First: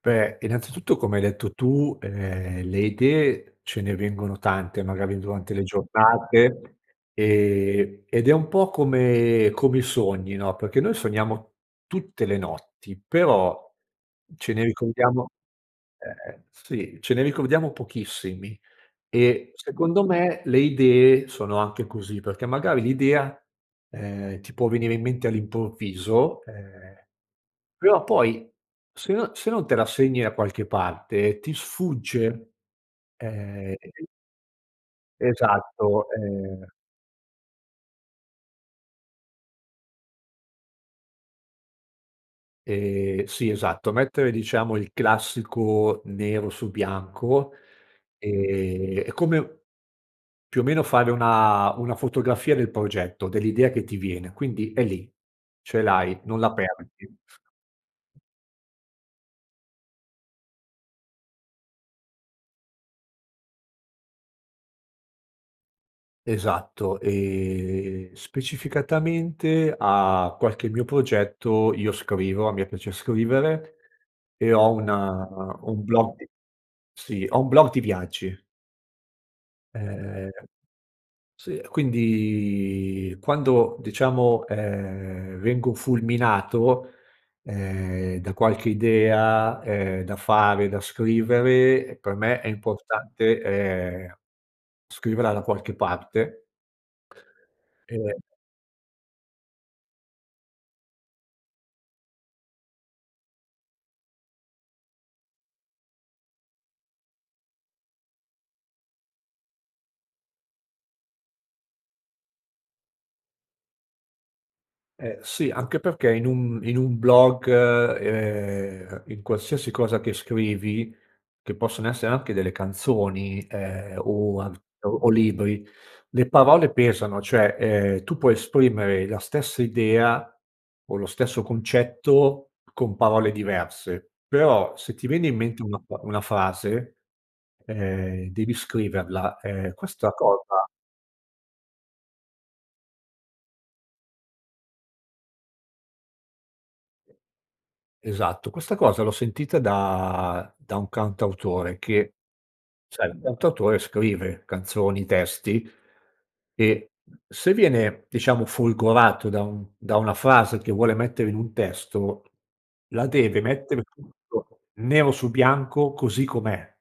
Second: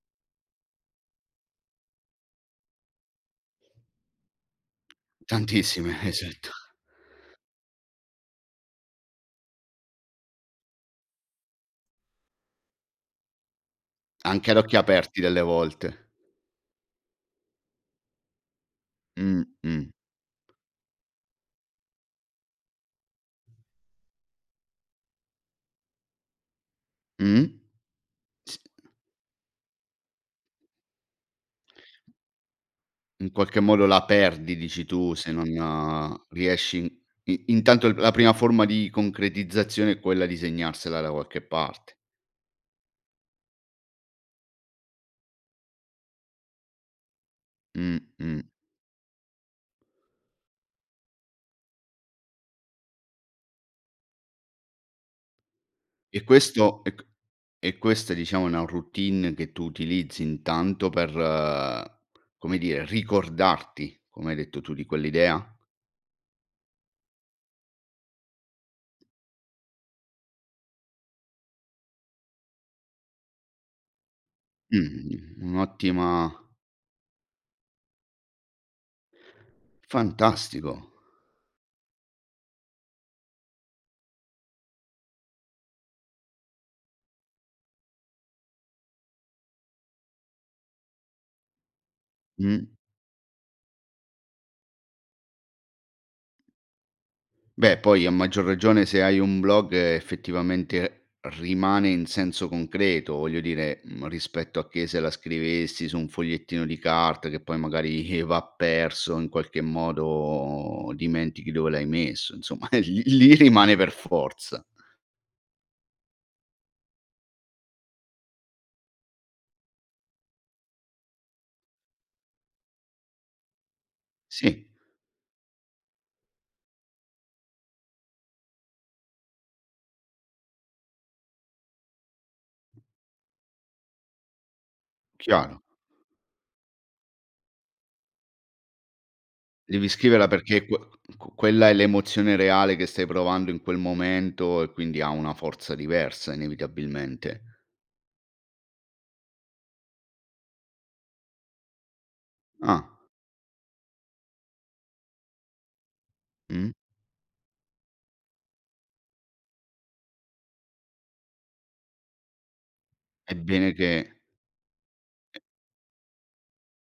Beh, innanzitutto come hai detto tu, ehm, le idee ce ne vengono tante magari durante le Tantissime, esatto. giornate, ehm, ed è un po' come come i sogni, no, perché noi sogniamo tutte le notti, però Anche ce ad ne occhi aperti ricordiamo delle volte. ehm, sì, ce ne ricordiamo pochissimi. Mh, E, mh. secondo me, le idee sono anche così, perché magari l'idea, ehm, ti può venire in mente all'improvviso, ehm, Mh. però poi S se no se non te la segni da qualche parte ti sfugge. In qualche Ehm, modo e la qui perdi dici tu se Esatto, non ehm riesci i intanto la prima forma di concretizzazione è quella di segnarsela da qualche parte. Ehm, sì esatto, mettere diciamo il classico nero su bianco, Mh, mh. ehm, è come u più o meno fare una una fotografia del progetto, dell'idea che ti viene. Quindi è lì, ce l'hai, E non la questo e ch perdi. e questa diciamo è una routine che tu utilizzi intanto per, come dire, ricordarti, come hai detto tu, di quell'idea? Esatto, ehm, specificatamente a qualche mio progetto io scrivo, a me piace scrivere, e ho un Mh, un blog. un'ottima Sì, ho un blog di viaggi. Ehm, Fantastico. sì, e quindi quando, diciamo, ehm, vengo fulminato, ehm, da qualche idea, ehm, da fare, da scrivere, per me è Mh. importante, ehm, scriverla da qualche parte. Beh poi a E maggior ragione se hai un blog effettivamente rimane in senso concreto, voglio dire, uhm, rispetto a che se la scrivessi su un fogliettino di carta che poi magari va perso, in qualche modo dimentichi dove l'hai messo, insomma lì lì rimane per forza. Eh, sì, anche perché in un in un blog, ehm, in qualsiasi cosa che scrivi, che possono essere anche delle canzoni, ehm, o al Sì. o o libri, le parole pesano, cioè, ehm, tu puoi esprimere la stessa idea, o lo stesso concetto, con parole diverse. Però, se ti viene in Chiaro. mente una pa una frase, ehm, devi scriverla. Ehm, Devi questa scriverla perché cosa que ch q quella è l'emozione reale che stai provando in quel momento e quindi ha una forza diversa, inevitabilmente. Esatto, questa cosa l'ho sentita da da un cantautore che Ah. sai, il cantautore scrive canzoni, testi, Mh. e se viene diciamo folgorato da un da una frase che vuole mettere in un testo la È deve bene mettere che [unintelligible] nero su E bianco così com'è.